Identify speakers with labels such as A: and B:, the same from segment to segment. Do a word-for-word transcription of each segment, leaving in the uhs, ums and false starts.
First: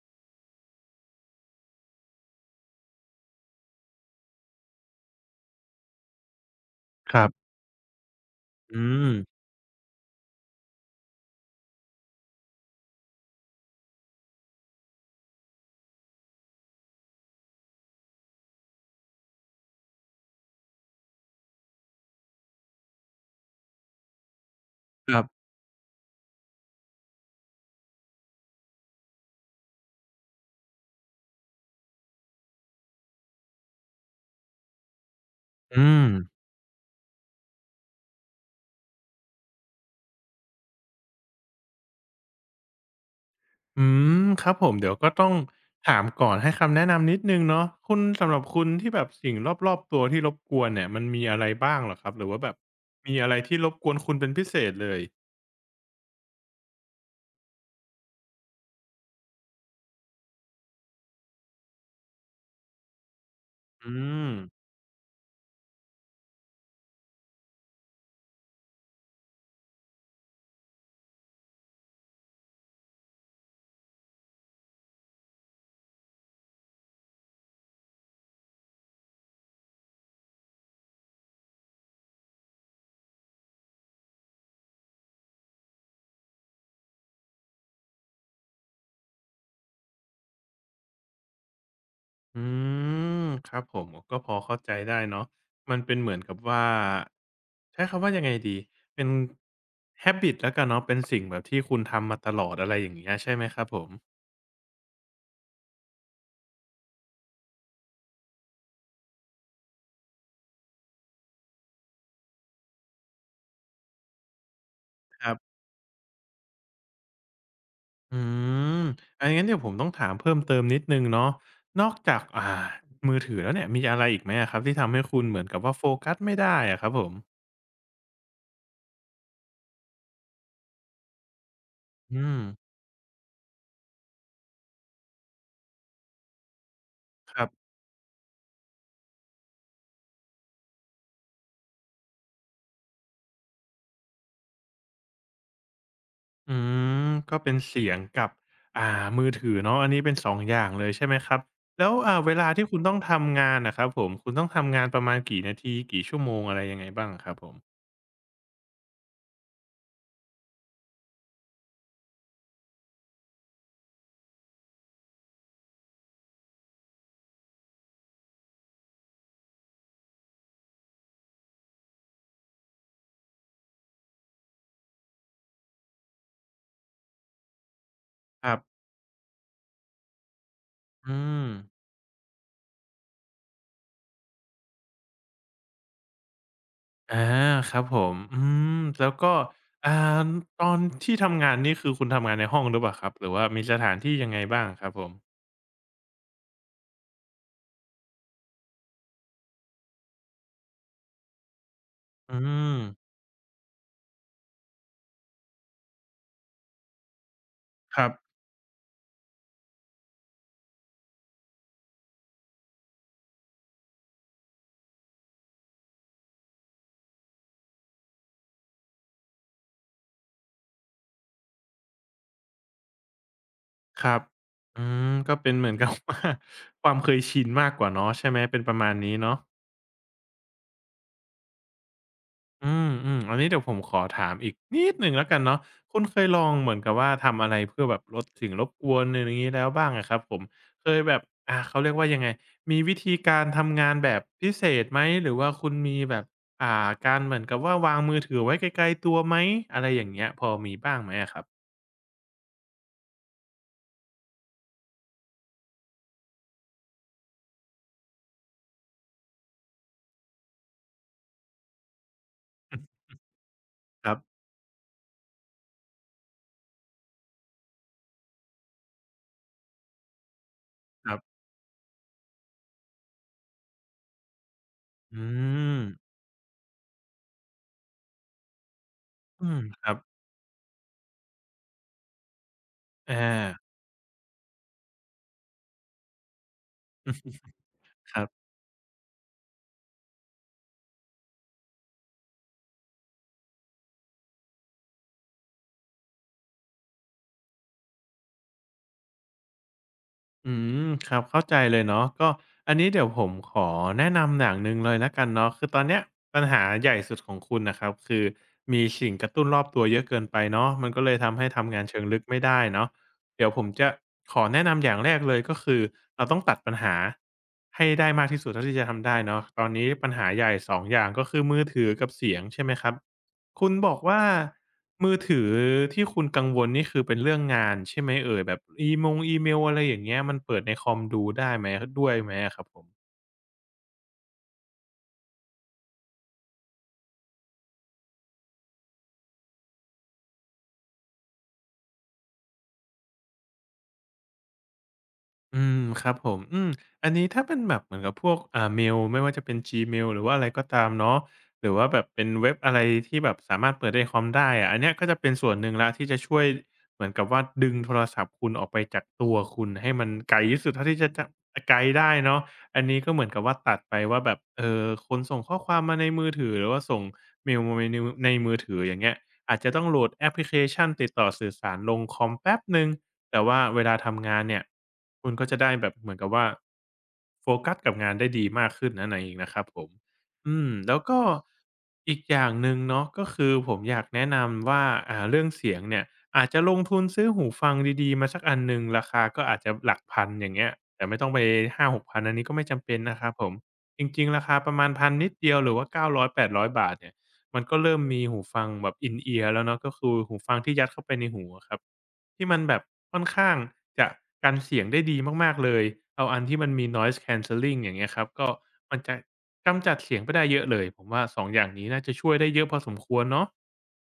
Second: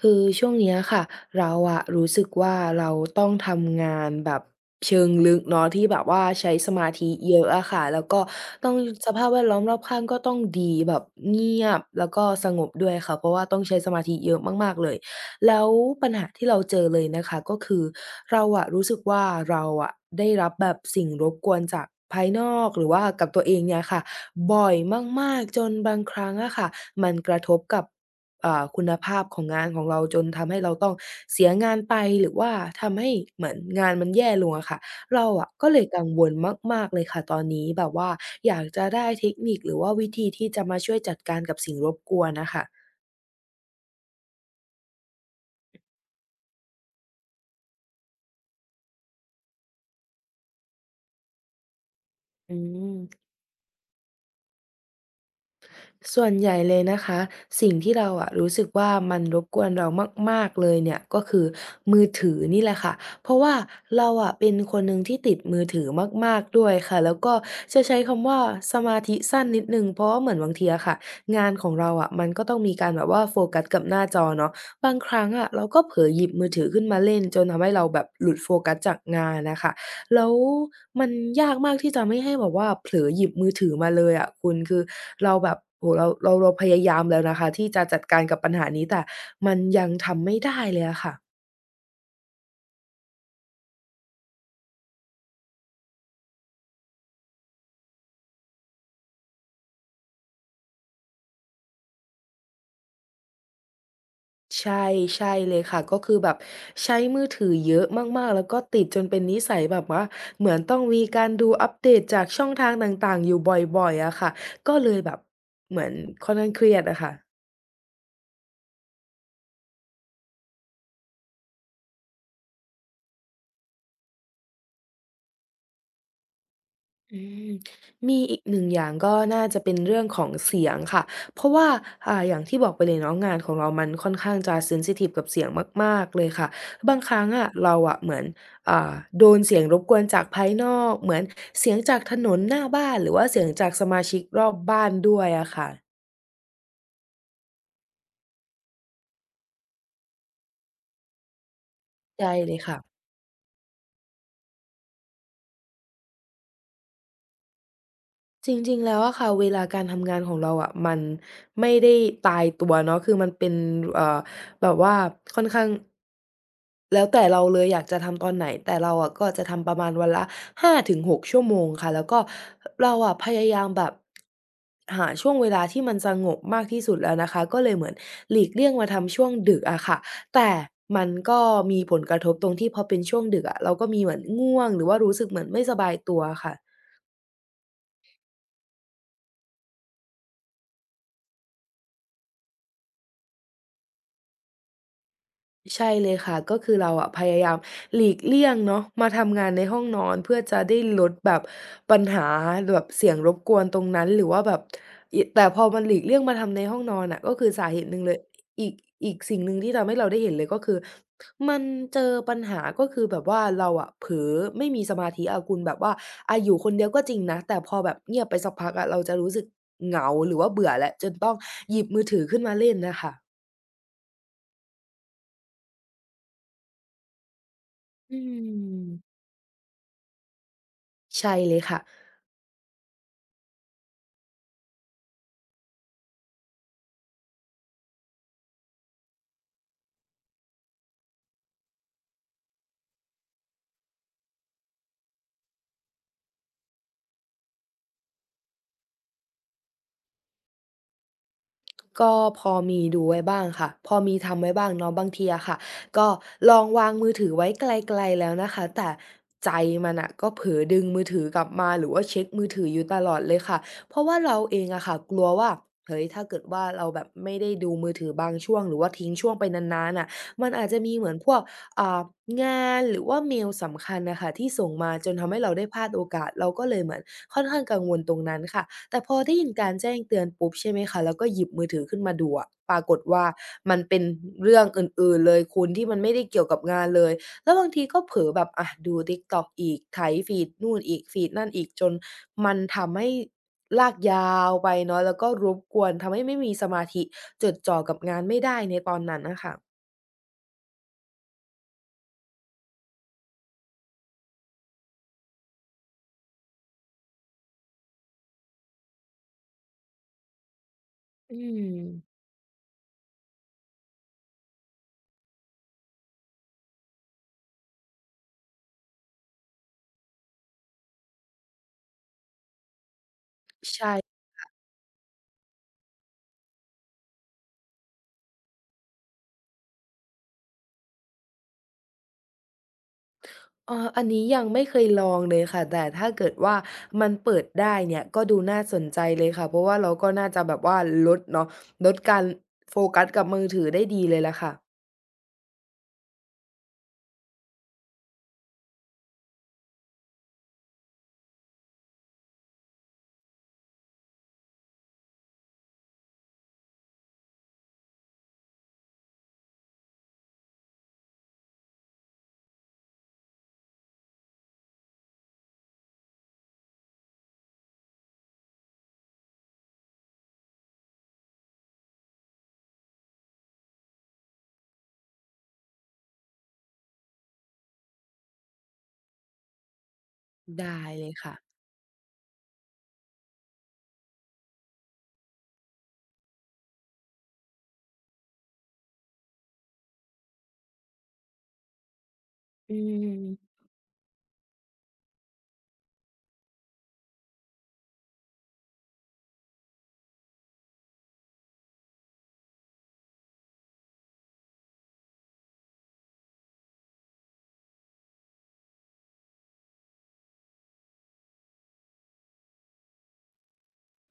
A: คือช่วงเนี้ยค่ะเราอะรู้สึกว่าเราต้องทำงานแบบเชิงลึกเนาะที่แบบว่าใช้สมาธิ
B: ครั
A: เยอะ
B: บ
A: อะค่ะแล้วก็ต้อง
B: อื
A: ส
B: ม
A: ภาพแวดล้อมรอบข้างก็ต้องดีแบบเงียบแล้วก็สงบด้วยค่ะเพราะว่าต้องใช้สมาธิเยอะมากๆเลยแล้วปัญหาที่เราเจอเลยนะคะก็คือเราอะรู้สึกว่าเราอะได้รับแบบสิ่งรบกวนจากภายนอกหรือว่ากับตัวเองเนี่ยค่ะบ่อย
B: ครั
A: มาก
B: บ
A: ๆจนบางครั้งอะค่ะมันกระทบกับ อ่าคุณภาพของงานของเราจนทำให้เราต้องเสียงานไปหรือว่าทำให้เหมือนงานมันแย่ลงอะค่ะเราอะก็เลย
B: อื
A: กั
B: ม
A: งวลมากๆเลยค่ะตอนนี้แบบว่าอยากจะได้เทคนิคหรือว่าวิธีที่จะมาช่วยจัดการกับสิ่งรบกวนน่ะค่ะ
B: อืม ครับผมเดี๋ยวก็ต้องถามก่อนให้คำแนะนำนิดหนึ่งเนาะคุณสำหรับคุณที่แบบสิ่งรอบๆตัวที่รบกวนเนี่ยมันมีอะไรบ้างเหรอครับหรือว่าแบ
A: อื
B: บมี
A: ม
B: อะไรที่รบกวนคุณเป็นพิเศษเลย
A: ส่วนใหญ่เลยนะคะสิ่งที่เราอะรู้สึกว่ามันรบกวนเรามากๆเลยเนี่ยก็คือมือถือนี่แหละค่ะเพราะว่า
B: อื
A: เราอะ
B: ม
A: เป็นคนหนึ่งที่ติดมือถือมากๆด้วยค่ะแล้วก็จะใช้คำว่าสมาธิสั้นนิดหนึ่งเพราะว่าเหมือนบางทีอะค่ะงานของเราอะมันก็ต้องมีการแบบว่าโฟกัสกับหน้าจอเนาะบางครั้งอะเราก็เผลอหยิบมือถือขึ้นมาเล่นจนทำให้เราแบบหลุดโฟกัสจากงานน่ะค่ะ แล้วมันยากมากที่จะไม่ให้แบบว่าเผลอหยิบมือถือมาเลยอะคุณคือเราแบบโอ้โฮเราเราเราพยายามแล้วนะคะที่จะจัดการกับปัญหานี้แต่มันยังทำไม่ได้เลยอะค่ะ
B: อืมครับผมก็พอเข้าใจได้เนาะมันเป็นเหมือนกับว่าใช้คำว่ายังไงดีเป็น habit แล้วกันเนาะเป็นสิ่งแบบที่คุณทำมาตลอดอะไรอย่างเงี้ยใช่ไหมครับผม
A: ใช่ใช่เลยค่ะก็คือแบบใช้มือถือเยอะมากๆแล้วก็ติดจนเป็นนิสัยแบบว่าเหมือนต้องมีการดูอัปเดตจากช่องทางต่างๆอยู่บ่อยๆอะค่ะก็เลยแบบ
B: ครับ
A: เหมือนค่อนข้างเครียดอะค่ะ
B: อืมอันงั้นเดี๋ยวผมต้องถามเพิ่มเติมนิดหนึ่งเนาะนอกจากอ่ามือถือแล้วเนี่ยมีอะไรอีกไหมอะครับที่ทำให้คุณเหมือนกับว่าโฟกัสไม่ได้อะครับผม
A: อืมมีอีกหนึ่งอย่างก็น่าจะเป็นเรื่องของเสียงค่ะเพราะว่าอ่า
B: อื
A: อ
B: ม
A: ย่างที่บอกไปเลยเนาะงานของเรามันค่อนข้างจะเซนซิทิฟกับเสียงมากๆเลยค่ะบางครั้ง
B: ครั
A: อะ
B: บ
A: เราอะเหมือนอ่าโดนเสียงรบกวนจากภายนอกเหมือนเสียงจากถนนหน้าบ้านหรือว่าเสียงจากสมาชิกรอบบ้านด้วยอะค่ะ
B: อืมก็เป็นเสียงกับอ่ามือถือเนาะอันนี้เป็นสององอย่างเลยใช่ไหมครับ แล้วอ่าเว
A: ใช่
B: ลา
A: เลย
B: ที่
A: ค่ะ
B: คุณต้องทำงานน่ะครับผมคุณต้องทำงานประมาณกี่นาทีกี่ชั่วโมงอะไรยังไงบ้างอะครับผม
A: จริงๆแล้วอะค่ะเวลาการทำงานของเราอะมันไม่ได้ตายตัวเนาะคือมันเป็นเอ่อแบบว่าค่อนข้าง แล้วแต่เราเลยอยากจะทำตอนไหนแต่เราอะก็จะทำประมาณวันละห้าถึงหกชั่วโมงค่ะแล้วก็เราอะพยายามแบบหาช่วงเวลาที่มันสงบมากที่สุดแล้วนะคะก็เลยเหมือนหลี
B: ค
A: ก
B: รั
A: เลี่ยง
B: บ
A: มาทำช่วงดึกอะค่ะแต่มัน
B: อื
A: ก็
B: ม
A: มีผลกระทบตรงที่พอเป็นช่วงดึกอะเราก็มีเหมือนง่วงหรือว่ารู้สึกเหมือนไม่สบายตัวค่ะ
B: อาครับผมอืมแล้วก็อ่าตอนที่ทำงานนี่คือคุณทำงานในห้องหรือเปล่าครับ หรือว่ามีสถานที่ยังไงบ้างครับผม
A: ใช่เลยค่ะก็คือเราอะพยายามหลีกเลี่ยงเนาะมาทำงานในห้องนอนเพื่อจะได้ลดแบบปัญหา
B: อื
A: แบ
B: ม
A: บเสียงรบกวนตรงนั้นหรือว่าแบบอิแต่พอมันหลีกเลี่ยงมาทำในห้องนอนน่ะก็คือสาเหตุห
B: ค
A: นึ่ง
B: รับ
A: เลยอีกอีกสิ่งหนึ่งที่ทำให้เราได้เห็นเลยก็คือมันเจอปัญหาก็คือแบบว่าเราอะเผลอไม่มีสมาธิอะคุณแบบว่าอาอยู่คนเดียวก็จริงนะแต่พอแบบเงียบไปสักพักอะเราจะรู้สึกเหงาหรือว่าเบื่อแล้วจนต้องหยิบมือถือขึ้นมาเล่นน่ะค่ะ
B: ครับ อืม ก็เป็นเหมือน กับว่าความเคยชินมากกว่าเนาะ
A: อื
B: ใช่ไหม เป็นประมาณนี้
A: ม
B: เนาะ
A: ใช่เลยค่ะ
B: อืมอืมอันนี้เดี๋ยวผมขอถามอีกนิดหนึ่งแล้วกันเนาะคุณเคยลองเหมือนกับว่าทำอะไรเพื่อแบบลดสิ่งรบกวนอนอย่างนี้แล้วบ้างอะครับผมเคยแบบอ่าเขาเรียกว่ายังไงมีวิธีการทำงานแบบพิเศษไหมหรือว่าคุณมีแบบอ่าการเหมือนกับว่าวางมือถือไว้ไกลๆตัวไหมอะไรอย่างเงี้ยพอมีบ้างไหมอะครับ
A: ก็พอมีดูไว้บ้างค่ะพอมีทำไว้บ้างเนาะบางทีอะค่ะก็ลองวางมือถือไว้ไกลๆแล้วนะคะแต่ใจมันน่ะก็เผลอดึงมือถือกลับมาหรือว่าเช็กมือถืออยู่ต ลอดเลยค่ะเพราะ
B: ครั
A: ว่า
B: บ
A: เราเองอะค่ะกลัวว่าเฮ้ยถ้าเกิดว่าเราแบบไม่ได้ดูมือถือบางช่วงหรือว่าทิ้งช่วงไปนานๆน่ะมันอาจจะมีเห
B: ค
A: มือน
B: รั
A: พว
B: บ
A: กอ่างานหรือว่าเมลสำคัญน่ะค่ะที่ส่งมาจน
B: อื
A: ทำให้เราได้พ
B: ม
A: ลาดโอกาสเราก็เลยเหมือนค่อนข้างกังวลตรงนั้นค่ะ แต่พอได้
B: อื
A: ยิน
B: ม
A: การ
B: ค
A: แจ้
B: รับ
A: งเตือนปุ๊บใช่ไหมคะแล้วก็หยิบมือถือขึ้นมาดูอะปรากฏว่า
B: อา
A: มันเป็นเรื่องอื่นๆเลยคุณที่มันไม่ได้เกี่ยวกับงานเลยแล้วบางทีก็เผ
B: ค
A: ล
B: รั
A: อ
B: บ
A: แบบอะดู TikTok อีกไถฟีดนู่นอีกฟีดนั่นอีกจนมันทำให้ลากยาวไปเนาะแล้วก็รบกวนทำให้ไม่มีสมาธิจดจ่อกับงานไม่ได้ในตอนนั้นน่ะค่ะ
B: อืมครับเข้าใจเลยเนาะก็อันนี้เดี๋ยวผมขอแนะนำอย่างหนึ่งเลยแล้วกันเนาะคือตอนเนี้ยปัญหาใหญ่สุดของคุณนะครับคือมีสิ่งกระตุ้นรอบตัวเยอะเกินไปเนาะมันก็เลย
A: อื
B: ทำให้
A: ม
B: ทำงานเชิงลึกไม่ได้เนาะเดี๋ยวผมจะขอแนะนำอย่างแรกเลยก็คือเราต้องตัดปัญหาให้ได้มากที่สุดเท่าที่จะทำได้เนาะตอนนี้ปัญหาใหญ่สององอย่างก็คือมือถือกับเสียงใช่ไหมครับ คุณบอก
A: ใช่
B: ว่ามือถือที่คุณกังวลนี่คือเป็นเรื่องงานใช่ไหมเอ่ยแบบอีมงอีเมลอะไรอย่างเงี้ยมันเปิดในคอมดูได้ไหมด้วยไหมอะครับผม
A: เอออันนี้ยังไม่เคยลองเลยค่ะ แต่ถ้าเกิดว่ามันเปิดได้เนี่ยก็ดูน่าสนใจเลยค่ะ เพราะว่าเราก็น่าจะแบบว่าลดเนาะลดการโฟกัสกับมือถือได้ดีเลยล่ะค่ะ
B: อืมครับผมอืมอันนี้ถ้าเป็นแบบเหมือนกับพวกอ่าเมลไม่ว่าจะเป็น จีเมล หรือว่าอะไรก็ตามเนาะหรือว่าแบบเป็นเว็บอะไรที่แบบสามารถเปิดในคอมได้อะอันเนี้ยก็จะเป็นส่วนหนึ่งแล้วที่จะช่วยเหมือนกับว่าดึงโทรศัพท์คุณออกไปจากตัวคุณให้มันไกลที่สุดเท่าที่จะจะไกลได้เนาะอันนี้ก็เหมือนกับว่าตัดไปว่าแบบเอ่อคนส่งข้อความมาในมือถือหรือว่าส่งเมลมาในในมือถืออย่างเงี้ย อาจจะต้องโหลดแอปพลิเคชันติดต่อสื่อสารลงคอมแป๊บหนึ่งแต่ว่าเวลาทำงานเนี่ยคุณก็จะได้แบบเหมือนกับว่าโฟกัสกับงานได้ดีมากขึ้นนัในเองนะครับผมอืม
A: ได้
B: แล้ว
A: เลย
B: ก็
A: ค่ะ
B: อีกอย่างหนึ่งเนาะก็คือผมอยากแนะนำว่าอ่าเรื่องเสียงเนี่ยอาจจะลงทุนซื้อหูฟังดีๆมาสักอันหนึ่งราคาก็อาจจะหลักพันอย่างเงี้ยแต่ไม่ต้องไป5้าหกพันอันนี้ก็ไม่
A: อื
B: จำเป็นนะครับผ
A: ม
B: มจริงๆราคาประมาณพันนิดเดียวหรือว่าเก้าร้อยแปดร้อยบาทเนี่ย มันก็เริ่มมีหูฟังแบบ อินเอียร์ แล้วเนาะก็คือหูฟังที่ยัดเข้าไปในหูอะครับที่มันแบบค่อนข้างจะกันเสียงได้ดีมากๆเลยเอาอันที่มันมี นอยส์แคนเซลลิง อย่างเงี้ยครับก็มันจะกำจัดเสียงไปได้เยอะเลยผมว่าสององอย่างนี้น่าจะช่วยได้เยอะพอสมควรเนาะ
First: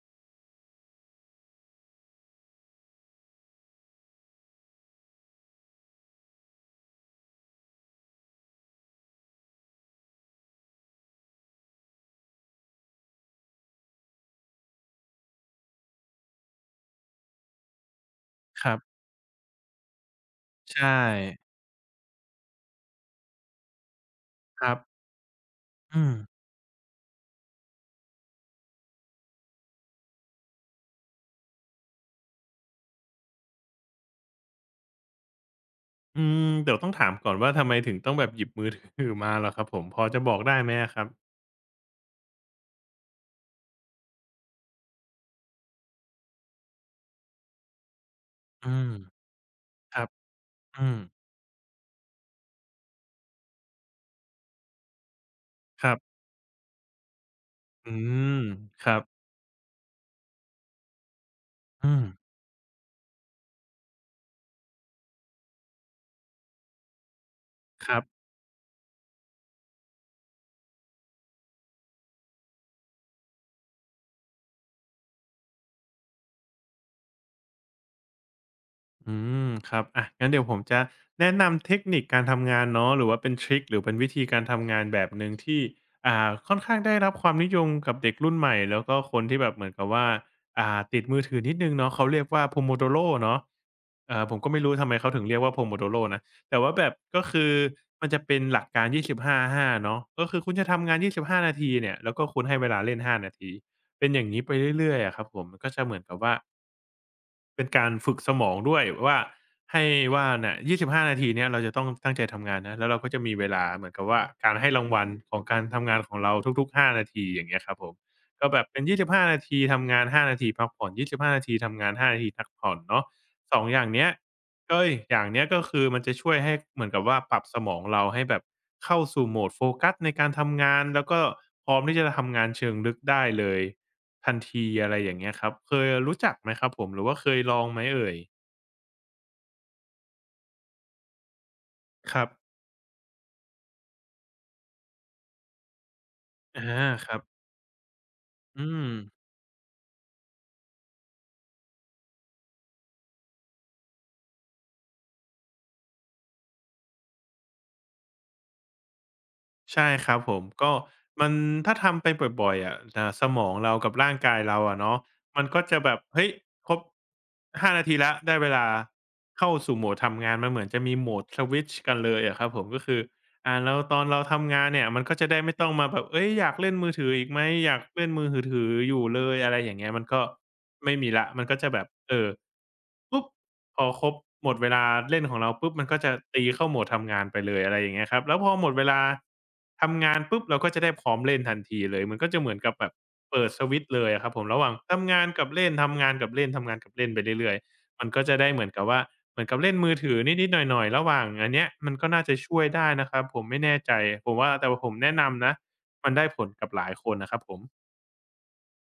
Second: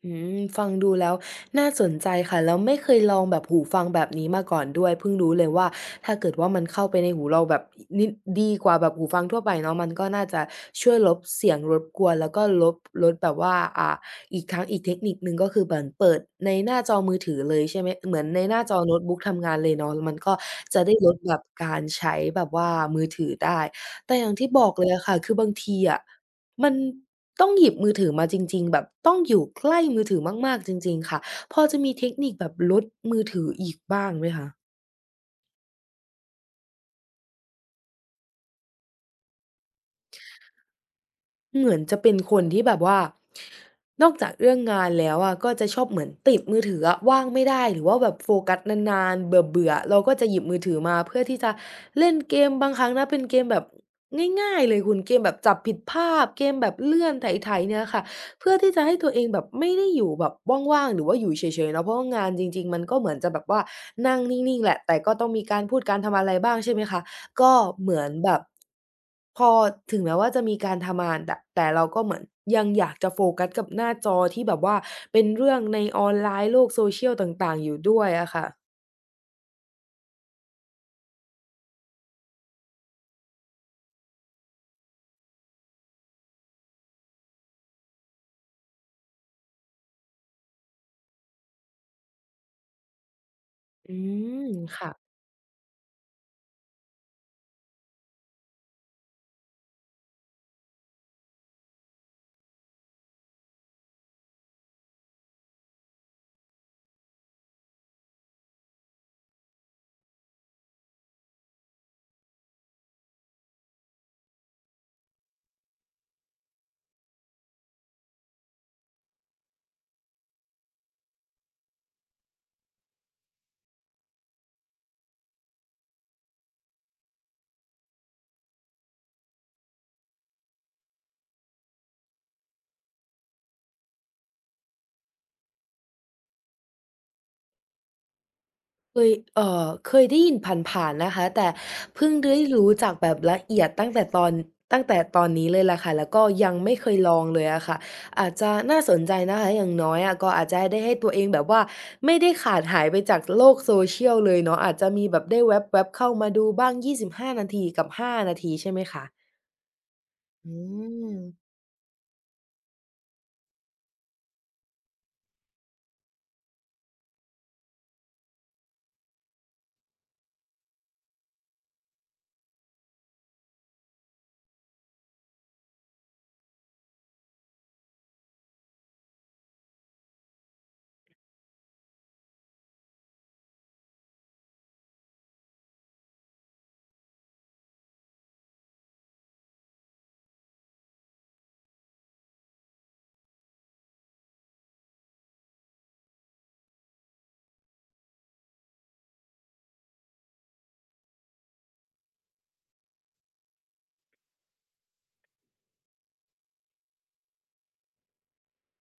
A: อืมฟังดูแล้วน่าสนใจค่ะแล้วไม่เคยลองแบบหูฟังแบบนี้มาก่อนด้วยเพิ่งรู้เลยว่าถ้าเกิดว่ามันเข้าไปในหูเราแบบนิดดีกว่าแบบหูฟังทั่วไปเนาะมันก็น่าจะช่วยลบเสียงรบกวนแล้วก็ลบลดแบบว่าอ่าอีกทั้งอีกเทคนิคหนึ่งก็คือเหมือนเปิดในหน้าจอมือถือเลยใช่ไหมเหมือนในหน้า
B: ค
A: จ
B: รั
A: อโน้
B: บ
A: ตบุ๊กทำงานเลยเนาะแล้วมันก็จะ
B: ใช่
A: ได้ลดแบบการใช้แบบว่ามือถือได้แต่อย่างที่บ
B: ค
A: อ
B: รั
A: ก
B: บ
A: เลยอะค่ะคือบางทีอะ
B: อืม
A: มันต้องหยิบมือถือมาจริงๆแบบต้องอยู่ใกล้มือถือมากๆจริงๆค่ะพอจะมีเทคนิคแบบลดมือถืออีกบ้างไหมคะ
B: อืมเดี๋ยวต้องถามก่อนว่าทำไมถึงต้องแบบหยิบมือถือมาเหรอครับผมพอจะบอกได้ไหมอะครับ
A: เหมือนจะเป็นคนที่แบบว่านอกจากเรื่องงานแล้วอะก็จะชอบเหมือนติดมือถืออะว่างไม่ได้หรือว่าแบบโฟกัส
B: อืม
A: นานๆเบื่อๆ
B: ค
A: เรา
B: รับ
A: ก็จะหยิบมือถือ
B: อื
A: มา
B: ม
A: เพื่อที่จะเล่นเกมบางครั้งนะเป็นเกมแบบง่ายๆเลยคุณเกมแบบจับผิด
B: ครั
A: ภา
B: บ
A: พเกมแบบเลื่อนไถๆเนี่ย
B: อื
A: ค่ะ
B: ม
A: เพื่อที่จะ
B: ค
A: ให้
B: รับ
A: ตัวเองแบบไม่ได้อยู่แบบว่างๆหรือว่าอยู่เฉยๆเนาะเพ
B: อื
A: ราะ
B: ม
A: ว่างานจริงๆมันก็เหมือนจะแบบว่านั่งนิ่งๆแหละแต่ก็ต้องมีการพูดการทำอะไรบ้างใช่ไหมคะ ก็
B: ค
A: เห
B: รั
A: มือ
B: บ
A: นแบบพอถึงแม้ว่าจะมีการทำงานแต่แต่เราก็เหมือนยังอยากจะโฟกัสกับหน้าจอที่แบบว่าเป็นเรื่องในออนไลน์โลก social ต่างๆอยู่ด้วยอะค่ะ
B: อืมครับอะงั้นเดี๋ยวผมจะแนะนำเทคนิคการทำงานเนาะหรือว่าเป็นทริคหรือเป็นวิธีการทำงานแบบหนึ่งที่อ่าค่อนข้างได้รับความนิยมกับเด็กรุ่นใหม่แล้วก็คนที่แบบเหมือนกับว่าอ่าติดมือถือนิดนึงเนาะเขาเรียกว่า Pomodoro เนาะ
A: อื
B: เอ่อผม
A: ม
B: ก็ไม่รู้ทำ
A: ค่ะ
B: ไมเขาถึงเรียกว่า Pomodoro นะแต่ว่าแบบก็คือมันจะเป็นหลักการยี่สิบห้าต่อห้าเนาะก็คือคุณจะทำงานยี่สิบห้านาทีเนี่ยแล้วก็คุณให้เวลาเล่นห้านาทีเป็นอย่างนี้ไปเรื่อยๆอะครับผมมันก็จะเหมือนกับว่า เป็นการฝึกสมองด้วยว่าให้ว่าเนี่ยยี่สิบห้า นาทีเนี้ยเราจะต้องตั้งใจทำงานนะแล้วเราก็จะมีเวลาเหมือนกับว่าการให้รางวัลของการทำงานของเราทุกๆ ห้า นาทีอย่างเงี้ยครับผมก็แบบเป็นยี่สิบห้า นาทีทำงาน ห้า นาทีพักผ่อน ยี่สิบห้า นาทีทำงาน ห้านาทีพักผ่อนเนาะสองอย่างเนี้ยเอ๊ยอย่างเนี้ยก็คือมันจะช่วยให้เหมือนกับว่าปรับสมองเราให้แบบเข้าสู่โหมดโฟกัสในการทำงานแล้วก็พร้อมที่จะทำงานเชิงลึกได้เลย ทันทีอะไรอย่างเงี้ยครับเคยรู้จักไหมครับผมหรือว่าเคยลองไหมเอ่ย
A: เคยเอ่อเคยได้ยินผ่านๆนะคะแต่เพิ่ง
B: ครับ
A: ได้รู้จักแบบละเอียดตั้งแต่ตอนตั้งแต่ตอนนี้เลยล่ะค่ะแล้วก็ยัง
B: อา
A: ไม่เคย
B: ค
A: ล
B: รั
A: อ
B: บ
A: งเลยอะค่ะอาจจะ
B: อื
A: น่า
B: ม
A: สนใจนะคะอย่างน้อยอะก็อาจจะได้ให้ตัวเองแบบว่าไม่ได้ขาดหายไปจากโลก social เลยเนาะอาจจะมีแบบได้แว็บๆเข้ามาดูบ้างยี่สิบห้านาทีกับห้านาทีใช่ไหมคะ
B: ใช่ครับผม
A: อื
B: ก็
A: ม
B: มันถ้าทำไปบ่อยๆอะอ่าสมองเรากับร่างกายเราอะเนาะมันก็จะแบบเฮ้ยครบห้านาทีแล้วได้เวลาเข้าสู่โหมดทำงานมันเหมือนจะมีโหมดสวิตช์กันเลยอะครับผมก็คือ อ่าแล้วตอนเราทำงานเนี่ยมันก็จะได้ไม่ต้องมาแบบเอ้ยอยากเล่นมือถืออีกไหมอยากเล่นมือถืออยู่เลยอะไรอย่างเงี้ยมันก็ไม่มีละมันก็จะแบบเออปุ๊บพอครบหมดเวลาเล่นของเราปุ๊บมันก็จะตีเข้าโหมดทำงานไปเลยอะไรอย่างเงี้ยครับแล้วพอหมดเวลาทำงานปุ๊บเราก็จะได้พร้อมเล่นทันทีเลยมันก็จะเหมือนกับแบบเปิดสวิตช์เลยอะครับผมระหว่างทำงานกับเล่นทำงานกับเล่นทำงานกับเล่นไปเรื่อยๆ มันก็จะได้เหมือนกับว่าเหมือนกับเล่นมือถือนิดๆหน่อยๆระหว่างอันเนี้ยมันก็น่าจะช่วยได้นะครับผมไม่แน่ใจผมว่าแต่ว่าผมแนะนำนะมันได้ผลกับหลายคนนะครับผม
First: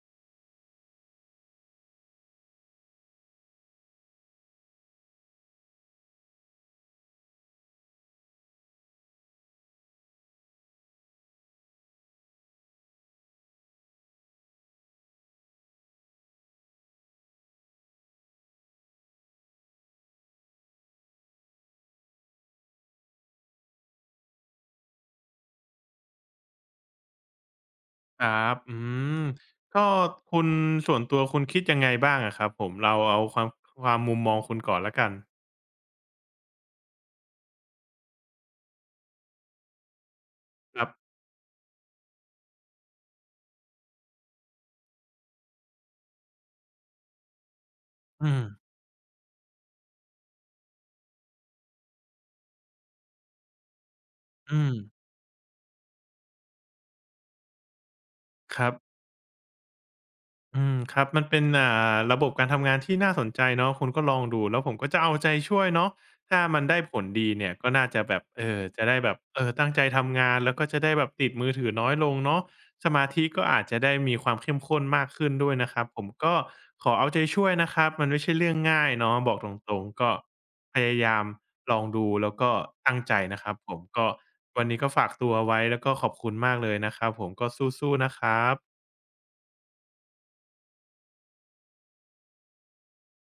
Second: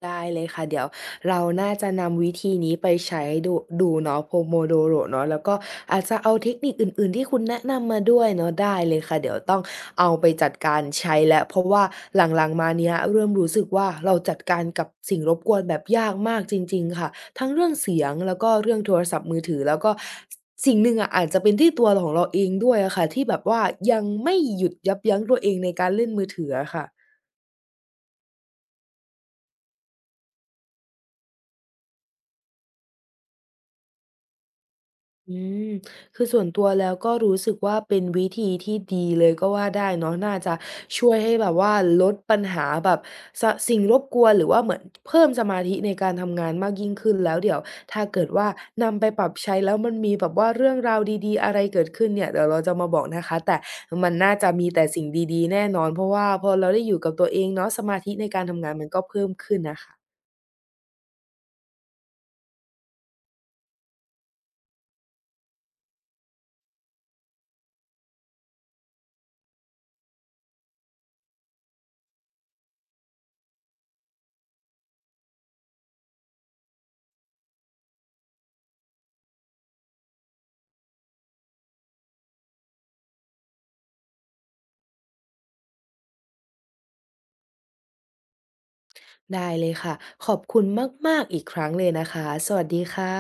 A: ได้เลยค่ะเดี๋ยวเราน่าจะนำวิธีนี้ไปใช้ดูดูเนาะ Pomodoro เนาะแล้วก็อาจจะเอาเทคนิคอื่นๆที่คุณแนะนำมาด้วยเนาะได้เลยค่ะเดี๋ยวต้องเอาไปจัดการใช้แล้วเพราะว่าหลังๆมาเนี้ยเริ่มรู้สึกว่าเราจัดการกับสิ่งรบกวนแบบยากมากจริงๆค่ะทั้งเรื่องเสียงแล้วก็เรื่องโทรศัพท์มือถือแล้วก็สสิ่งหนึ่งอะอาจจะเป็นที่ตัวของเราเองด้วยอะค่ะที่แบบว่ายังไม่หยุดยับยั้งตัวเองในการเล่นมือถืออะค่ะ
B: ครับอืมก็คุณส่วนตัวคุณคิดยังไงบ้างอะครับผมเราเอาความความมุมมองคุณก่อนแล้วกัน
A: อืมคือส่วนตัวแล้วก็รู้สึกว่าเป็นวิธีที่ดีเลยก็ว่าได้เนาะน่าจะ
B: ครั
A: ช่
B: บ
A: วยให้แบบว่าลดปัญหาแบบสะสิ่งรบกวนหรือว่าเหมือนเพิ่มสมาธิในการทำงานมากยิ่งขึ้นแล้วเดี๋ยวถ้าเกิด
B: อืม
A: ว่านำไปปรับใช้แล้วมันมีแบบว่าเรื่องราวดีๆอะไรเกิดขึ้นเนี่ยเดี๋ยวเราจะมาบอกนะคะแต่มันน่าจะ
B: อื
A: มี
B: ม
A: แต่สิ่งดีๆแน่นอนเพราะว่าพอเราได้อยู่กับตัวเองเนาะสมาธิในการ
B: ค
A: ทำ
B: รั
A: งา
B: บ
A: นมันก็เพิ่มขึ้นน่ะค่ะ
B: อืมครับมันเป็นอ่าระบบการทำงานที่น่าสนใจเนาะคุณก็ลองดูแล้วผมก็จะเอาใจช่วยเนาะถ้ามันได้ผลดีเนี่ยก็น่าจะแบบเออจะได้แบบเออตั้งใจทำงานแล้วก็จะได้แบบติดมือถือน้อยลงเนาะสมาธิก็อาจจะได้มีความเข้มข้นมากขึ้นด้วยนะครับผมก็ขอเอาใจช่วยนะครับมันไม่ใช่เรื่องง่ายเนาะบอกตรงๆก็พยายามลองดูแล้วก็ตั้งใจนะครับผมก็วันนี้ก็ฝากตัวไว้แล้วก็ขอบคุณมากเลยนะครับผมก็สู้ๆนะครับ
A: ได้เลยค่ะขอบคุณมากๆอีกครั้งเลยนะคะสวัสดีค่ะ